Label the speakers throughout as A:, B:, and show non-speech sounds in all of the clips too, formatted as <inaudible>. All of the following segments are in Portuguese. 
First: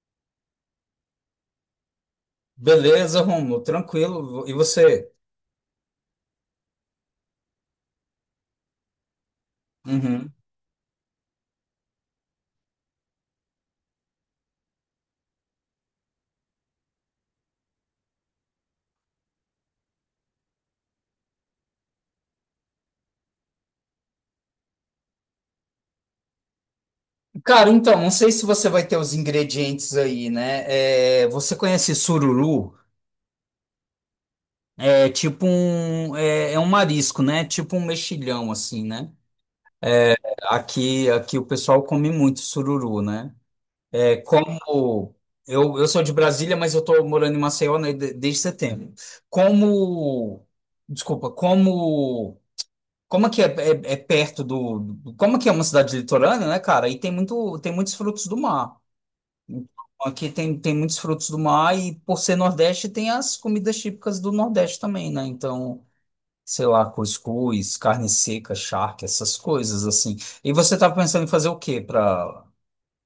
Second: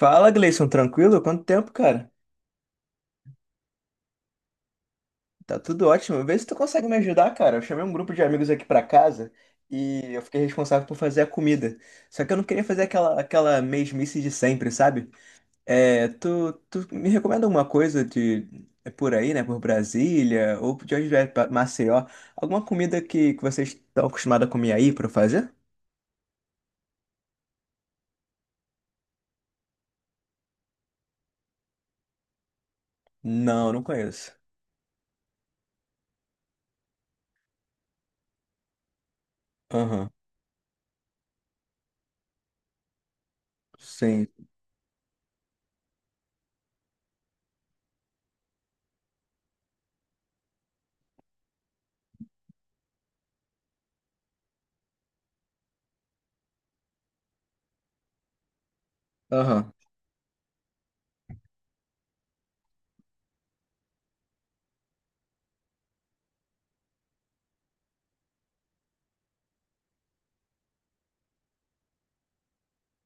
A: Fala, Gleison, tranquilo? Quanto tempo, cara?
B: Beleza, Romulo, tranquilo. E você?
A: Tá tudo ótimo. Vê se tu consegue me ajudar, cara. Eu chamei um grupo de amigos aqui pra casa e eu
B: Uhum.
A: fiquei responsável por fazer a comida. Só que eu não queria fazer aquela mesmice de sempre, sabe? É, tu me recomenda alguma coisa de é por aí, né? Por Brasília ou de onde vier, pra Maceió? Alguma comida que vocês estão acostumados a comer aí pra eu fazer?
B: Cara, então, não sei se você vai ter os ingredientes aí, né? É, você conhece sururu?
A: Não, não conheço.
B: É tipo um marisco, né? Tipo um mexilhão, assim, né?
A: Aham.
B: Aqui o pessoal come muito sururu, né? É
A: Sim.
B: como eu sou de Brasília, mas eu tô morando em Maceió, né, desde setembro. Como, Desculpa. Como Como que é, é- é Como que é uma cidade litorânea, né, cara? E tem muitos frutos do mar. Então,
A: Aham.
B: aqui tem muitos frutos do mar e por ser Nordeste tem as comidas típicas do Nordeste também, né? Então, sei lá, cuscuz, carne seca, charque, essas coisas assim. E você tá pensando em fazer o quê para.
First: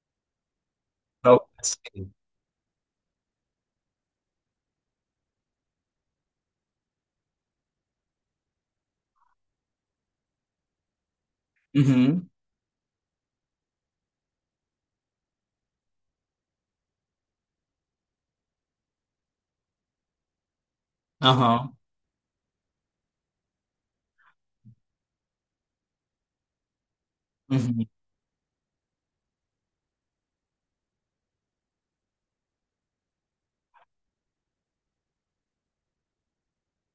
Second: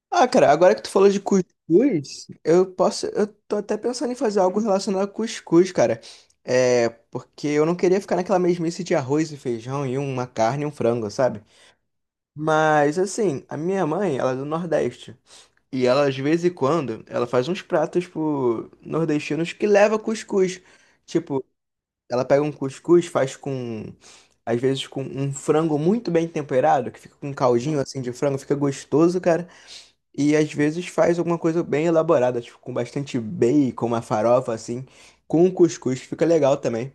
A: Ah, cara, agora que tu falou de cuscuz, eu posso, eu tô até pensando em fazer algo relacionado a cuscuz, cara. É, porque eu não queria ficar naquela mesmice de arroz e feijão e uma carne e um frango, sabe?
B: Uhum.
A: Mas assim, a minha mãe, ela é do Nordeste, e ela de vez em quando, ela faz uns pratos pro nordestinos que leva cuscuz. Tipo,
B: Aham.
A: ela pega um cuscuz, faz com às vezes com um frango muito bem temperado, que fica com um caldinho
B: Uhum.
A: assim de frango, fica gostoso, cara. E às vezes faz alguma coisa bem elaborada, tipo, com bastante bacon, uma farofa assim, com cuscuz, fica legal também.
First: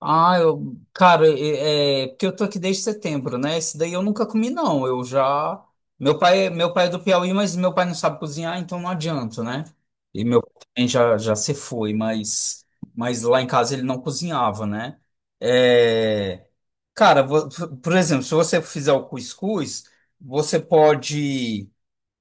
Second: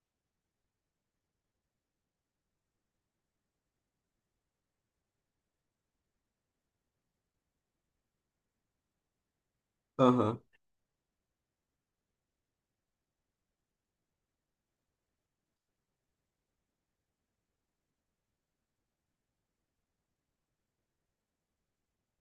B: Ah, eu, cara, porque eu tô aqui desde setembro, né? Esse daí eu nunca comi, não. Eu já. Meu pai é do Piauí, mas meu pai não sabe cozinhar, então não adianta, né? E
A: Aham.
B: meu pai também já se foi, mas, lá em casa ele não cozinhava, né? É, cara, por exemplo, se você fizer o cuscuz, você pode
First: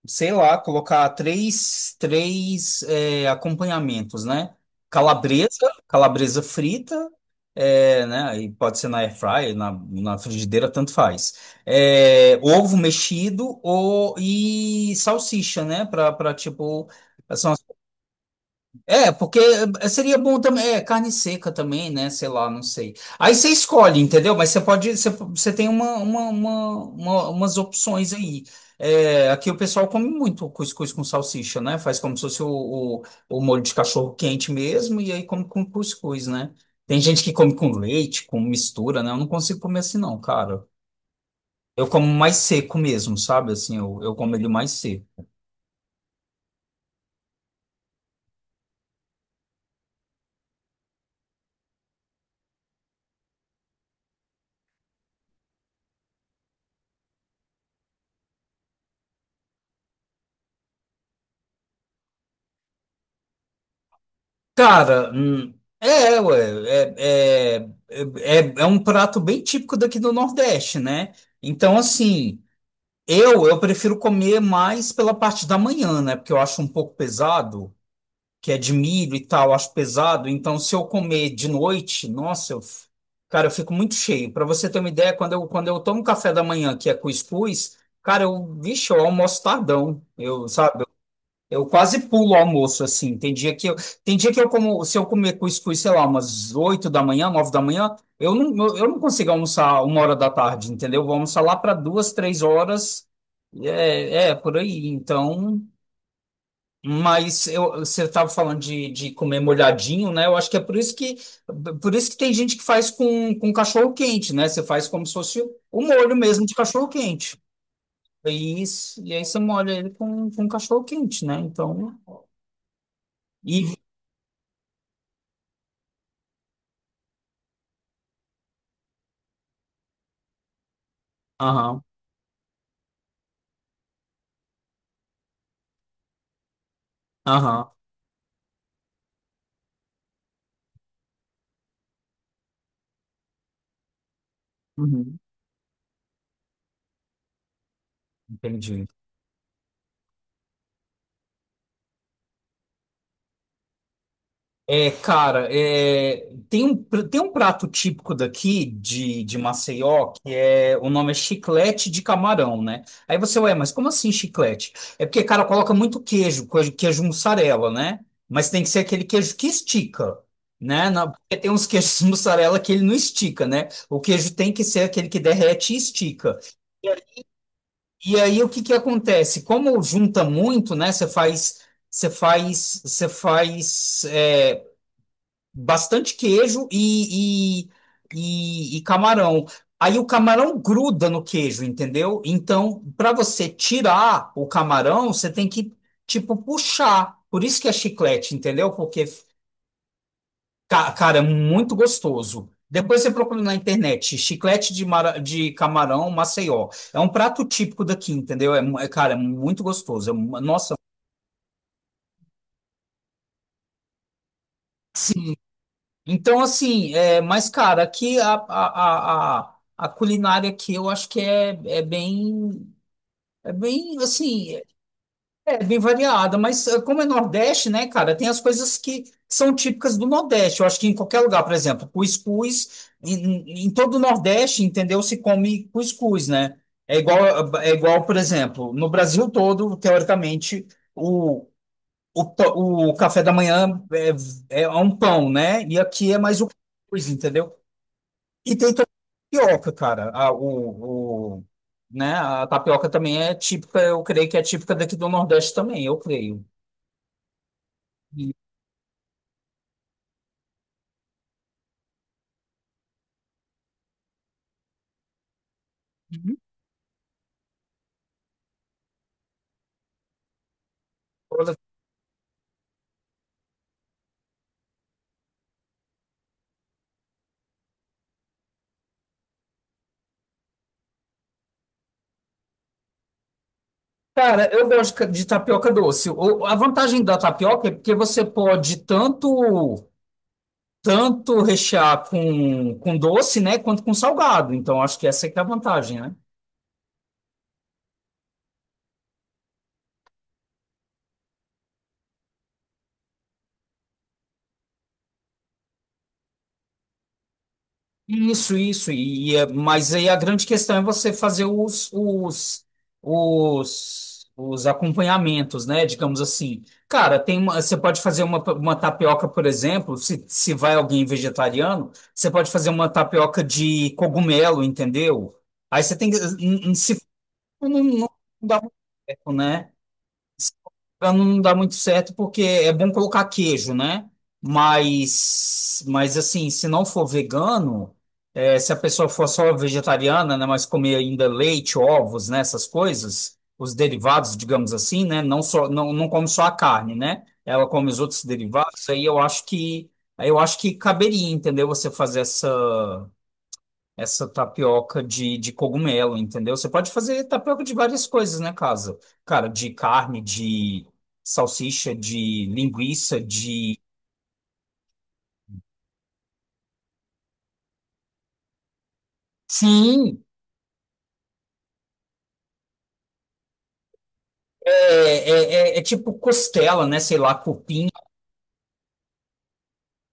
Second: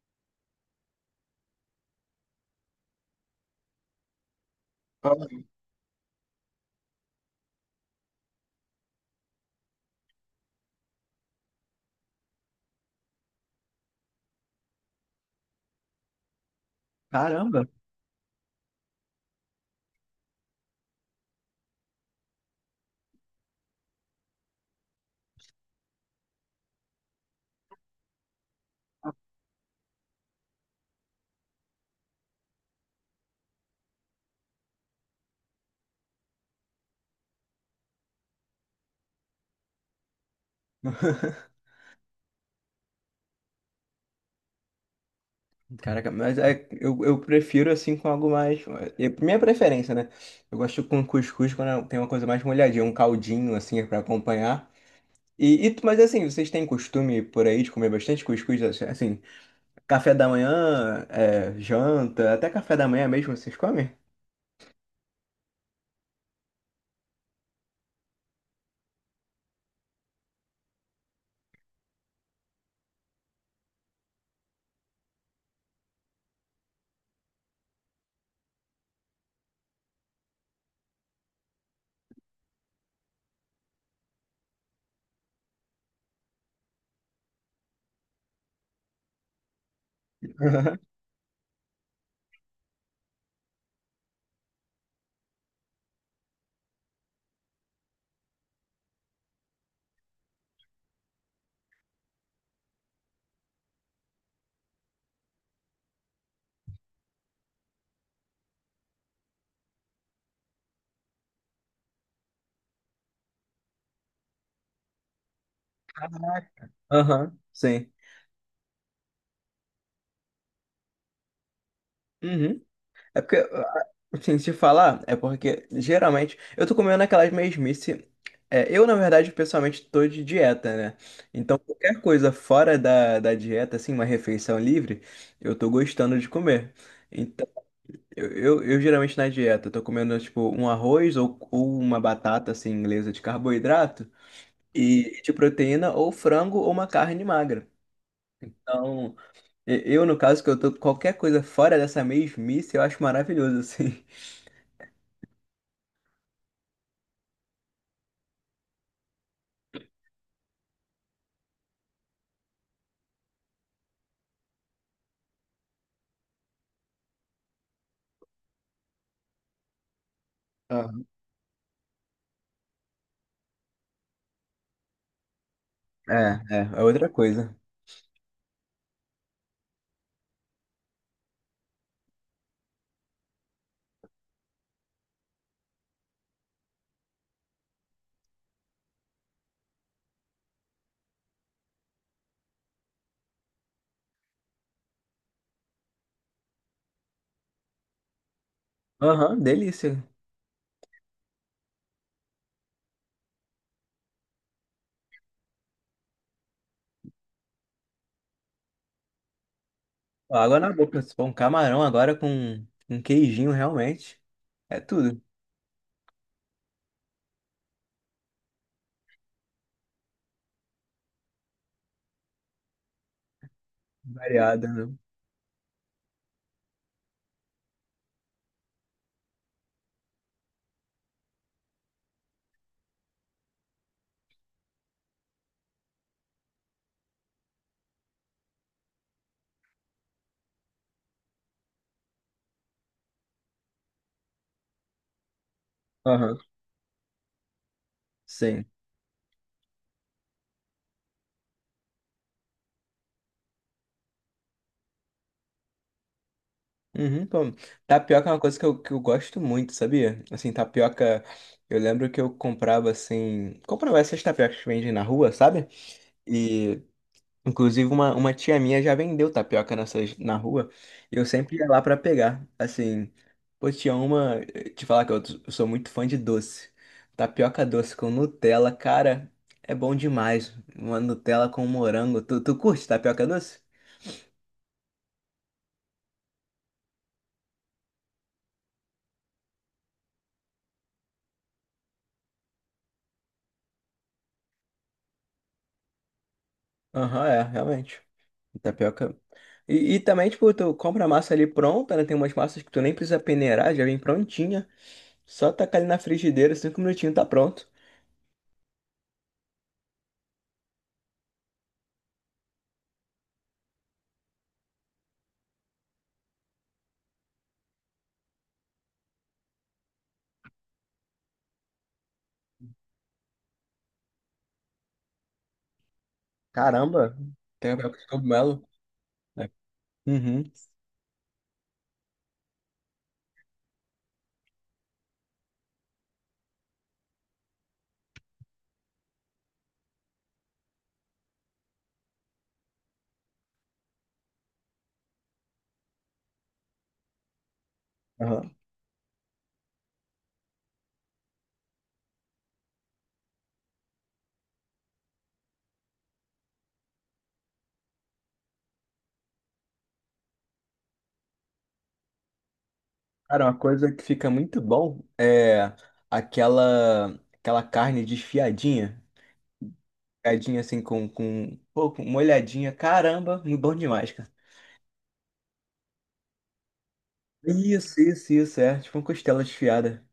B: sei lá, colocar acompanhamentos, né?
A: Ah,
B: Calabresa, calabresa frita, né? Aí pode ser na air fryer, na frigideira, tanto faz. Ovo mexido ou, e salsicha, né? Para tipo, são
A: caramba!
B: porque seria bom também, carne seca também, né? Sei lá, não sei. Aí você escolhe, entendeu? Mas você tem umas opções aí. Aqui o pessoal come muito cuscuz com salsicha, né? Faz como se fosse o, o molho de cachorro quente mesmo, e aí come com cuscuz, né? Tem gente que come com leite, com mistura, né? Eu não consigo comer assim, não, cara. Eu como mais seco mesmo, sabe? Assim, eu como ele mais seco.
A: Caraca, mas eu prefiro assim com algo mais. Minha preferência, né? Eu gosto com cuscuz quando tem uma coisa mais molhadinha, um caldinho assim pra acompanhar. E, mas assim, vocês têm costume por aí de comer bastante cuscuz? Assim, café da manhã, é, janta, até café da manhã mesmo vocês comem?
B: Cara, ué, é um prato bem típico daqui do Nordeste, né? Então, assim, eu prefiro comer mais pela parte da manhã, né? Porque eu acho um pouco pesado, que é de milho e tal, eu acho pesado. Então, se eu comer de noite, nossa, cara, eu fico muito cheio. Para você ter uma ideia, quando eu tomo café da manhã, que é cuscuz, cara, vixe, eu almoço tardão,
A: <laughs> Aham.
B: sabe? Eu quase pulo o almoço, assim. Tem dia que eu como, se eu comer cuscuz, sei lá, umas 8 da manhã, 9 da manhã, eu não consigo almoçar 1 hora da tarde, entendeu? Vou almoçar lá para duas, três horas. Por aí. Então, mas você estava falando de comer molhadinho, né? Eu acho que é por isso que tem gente que faz com cachorro quente, né? Você faz como se fosse o molho mesmo de
A: Caraca.
B: cachorro
A: Aham,
B: quente.
A: sim.
B: E aí você molha ele com cachorro quente, né? Então.
A: Uhum. É porque,
B: E,
A: ah, assim, se falar, é porque geralmente eu tô comendo aquelas mesmice. É, eu, na verdade, pessoalmente tô de dieta, né? Então,
B: Aham,
A: qualquer coisa fora da dieta, assim, uma refeição livre, eu tô gostando de comer. Então,
B: aham,
A: eu geralmente na dieta, eu tô comendo, tipo, um arroz ou uma batata, assim, inglesa de carboidrato
B: uhum,
A: e de proteína, ou frango ou uma carne magra.
B: entendi.
A: Então, eu, no caso, que eu tô qualquer coisa fora dessa mesmice, eu acho maravilhoso, <laughs>
B: É, cara, tem um prato típico daqui de Maceió, que o nome é chiclete de camarão, né? Aí você, ué, mas como assim chiclete? É porque, cara, coloca muito queijo mussarela, né? Mas tem que ser aquele queijo que estica, né?
A: assim.
B: Porque tem uns queijos <laughs> mussarela que ele não estica, né? O queijo tem que ser aquele que derrete e
A: É,
B: estica.
A: é outra coisa.
B: E aí o que que acontece? Como junta muito, né? Você faz, você faz é, Bastante queijo e camarão. Aí o camarão gruda no queijo, entendeu? Então, para você tirar o camarão, você tem que tipo puxar. Por isso que é chiclete, entendeu?
A: Aham, delícia.
B: Cara, é muito gostoso. Depois você procura na internet, chiclete de camarão Maceió. É um prato típico daqui, entendeu? Cara, é muito gostoso.
A: Ó, água na
B: Nossa,
A: boca. Se for um camarão agora com um queijinho, realmente. É tudo.
B: sim. Então, assim, mas, cara, aqui a culinária aqui eu acho que é bem. É bem assim.
A: Variada, né?
B: É bem variada, mas como é Nordeste, né, cara, tem as coisas que são típicas do Nordeste. Eu acho que em qualquer lugar, por exemplo, cuscuz, em todo o Nordeste, entendeu? Se come cuscuz, né? É igual, é igual, por exemplo, no Brasil todo, teoricamente, o, o café da manhã é um pão, né? E aqui é
A: Aham,
B: mais o cuscuz, entendeu? E
A: sim.
B: tem também a tapioca, cara. Né? A tapioca também é típica, eu creio que é típica daqui do Nordeste também, eu creio.
A: Uhum, pô. Tapioca é uma coisa que eu gosto muito, sabia? Assim, tapioca. Eu lembro que eu comprava assim. Comprava essas tapiocas que vendem na rua, sabe? E inclusive, uma tia minha já vendeu tapioca nessas, na rua. E eu sempre
B: Olha,
A: ia lá pra pegar. Assim, pô, tinha uma. Te falar que eu sou muito fã de doce. Tapioca doce com Nutella, cara, é bom demais. Uma Nutella com morango. Tu curte tapioca doce?
B: cara, eu gosto de tapioca doce. A vantagem da tapioca é porque você pode tanto rechear com doce, né, quanto com salgado. Então, acho que essa é que é a vantagem, né?
A: Aham, é, realmente. Tapioca. E também, tipo, tu compra a massa ali pronta, né? Tem umas massas que tu nem precisa peneirar, já vem prontinha. Só tacar ali na frigideira, 5 minutinhos tá pronto.
B: Isso, isso. Mas aí a grande questão é você fazer os acompanhamentos, né? Digamos assim. Cara, você pode fazer uma tapioca, por exemplo, se vai alguém vegetariano, você pode fazer uma tapioca de cogumelo, entendeu? Aí você tem que. Se
A: Caramba, tem
B: não,
A: tapioca de
B: não dá
A: cogumelo.
B: muito certo, né?
A: Uhum.
B: Pra não me engano, não dá muito certo porque é bom colocar queijo, né? Mas assim, se não for vegano, se a pessoa for só vegetariana, né, mas comer ainda leite, ovos, né, essas coisas, os derivados, digamos assim, né, não só não come só a carne, né? Ela come os outros
A: Aham.
B: derivados, aí eu acho que caberia, entendeu? Você fazer essa tapioca de cogumelo, entendeu? Você pode fazer tapioca de várias coisas, né, casa? Cara, de carne, de salsicha, de linguiça,
A: Cara, uma
B: de.
A: coisa que fica muito bom é aquela carne desfiadinha,
B: Sim,
A: desfiadinha assim com, pô, com uma olhadinha. Caramba, muito bom demais, cara.
B: é tipo costela, né? Sei lá, cupim.
A: Isso, é, tipo uma costela desfiada.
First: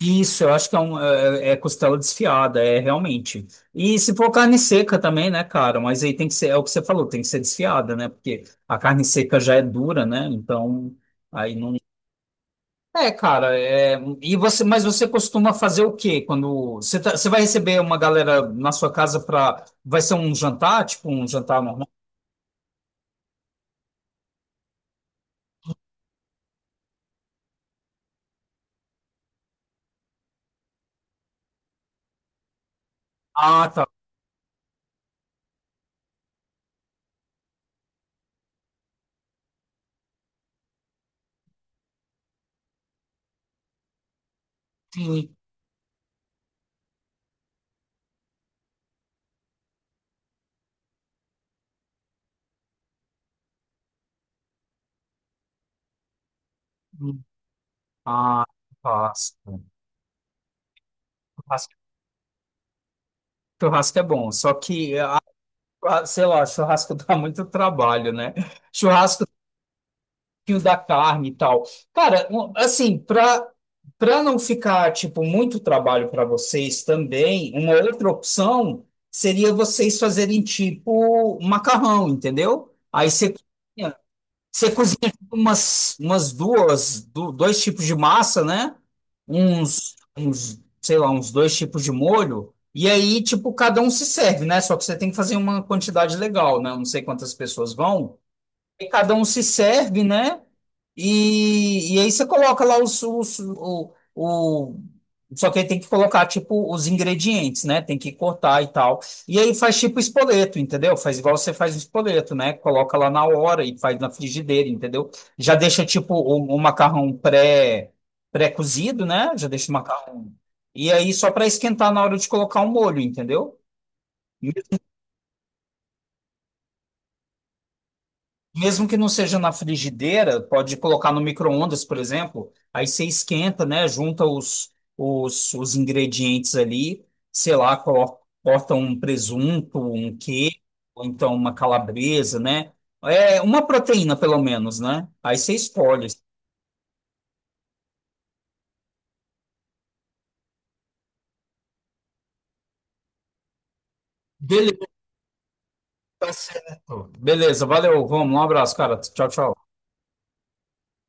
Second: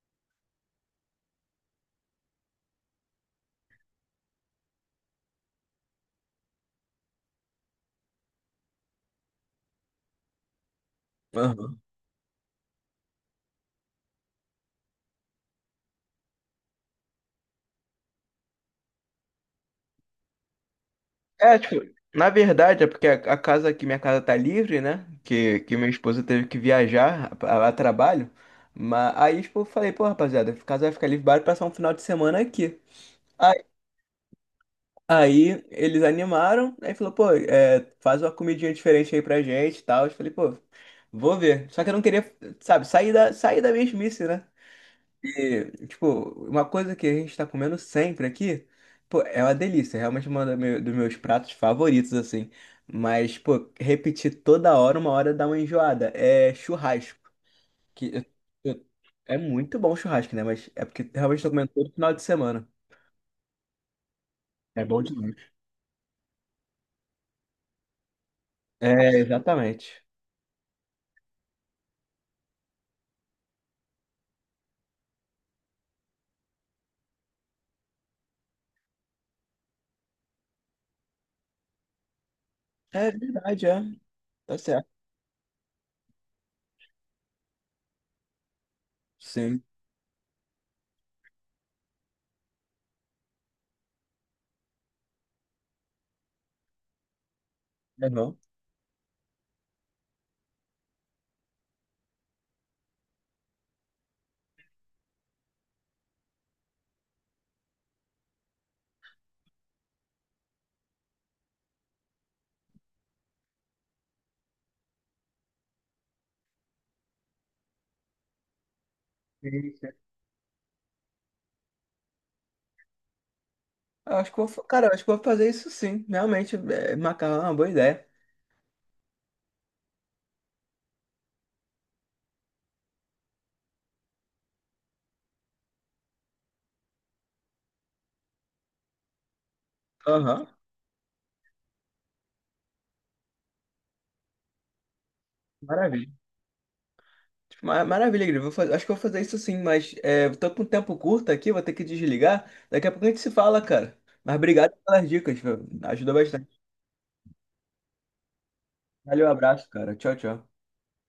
B: Isso, eu acho que é costela desfiada, é realmente. E se for carne seca também, né, cara? Mas aí tem que ser, é o que você falou, tem que ser desfiada, né? Porque a carne seca já é dura, né? Então, aí não.
A: Aham.
B: É, cara, mas você costuma fazer o quê quando você vai receber uma galera na sua casa para, vai ser um jantar, tipo um
A: É,
B: jantar
A: tipo,
B: normal?
A: na verdade é porque a casa aqui minha casa tá livre, né? Que minha esposa teve que viajar a trabalho. Mas aí, tipo, eu falei, pô, rapaziada, a casa vai ficar livre, bora passar um final de semana aqui.
B: Ah, tá.
A: Aí eles animaram, aí falou, pô, é, faz uma comidinha diferente aí pra gente e tal. Eu falei, pô, vou ver. Só que eu não queria, sabe, sair sair da mesmice, né?
B: Sim.
A: E, tipo, uma coisa que a gente tá comendo sempre aqui, pô, é uma delícia. Realmente um dos meus pratos favoritos, assim. Mas, pô, repetir toda hora, uma hora dá uma enjoada. É churrasco. Que eu-
B: Ah,
A: eu- É
B: churrasco.
A: muito bom churrasco, né? Mas é porque realmente tô comendo
B: Churrasco,
A: todo final de semana.
B: churrasco é bom, só
A: É
B: que,
A: bom demais.
B: sei lá, churrasco <laughs> dá muito trabalho, né?
A: É,
B: Churrasco
A: exatamente.
B: fio da carne e tal. Cara, assim, para não ficar tipo muito trabalho para vocês também, uma outra opção seria vocês fazerem tipo macarrão, entendeu?
A: É
B: Aí você
A: verdade, é.
B: cozinha,
A: Tá
B: você
A: certo.
B: cozinha tipo, dois tipos de massa, né?
A: Sim.
B: Uns sei lá, uns dois tipos de molho. E aí, tipo, cada um se serve, né? Só que você tem que fazer uma quantidade legal, né? Não sei quantas pessoas vão.
A: Legal.
B: E cada um se serve, né? E aí você coloca lá Só que aí tem que colocar, tipo, os ingredientes, né? Tem que cortar e tal. E aí faz tipo espoleto, entendeu? Faz igual você faz o espoleto, né? Coloca lá na hora e faz na frigideira, entendeu? Já deixa, tipo, o macarrão pré-cozido, né? Já deixa
A: Sim,
B: o
A: sim.
B: macarrão. E aí só para esquentar na hora de colocar o molho, entendeu?
A: Eu acho que cara, eu acho que vou fazer isso sim. Realmente, é, macarrão é uma boa ideia.
B: Mesmo que não seja na frigideira, pode colocar no micro-ondas, por exemplo. Aí você esquenta, né? Junta os ingredientes ali, sei lá, corta um presunto, um
A: Aham.
B: queijo, ou então uma calabresa, né? É uma proteína, pelo menos, né? Aí você
A: Maravilha.
B: escolhe.
A: Tipo, maravilha, Igor. Acho que vou fazer isso sim, mas é, tô com um tempo curto aqui, vou ter que desligar. Daqui a pouco a gente se fala, cara. Mas obrigado
B: Beleza,
A: pelas dicas, viu? Ajudou
B: tá
A: bastante.
B: certo. Beleza, valeu, vamos Um abraço, cara.
A: Valeu,
B: Tchau,
A: abraço,
B: tchau.
A: cara. Tchau, tchau.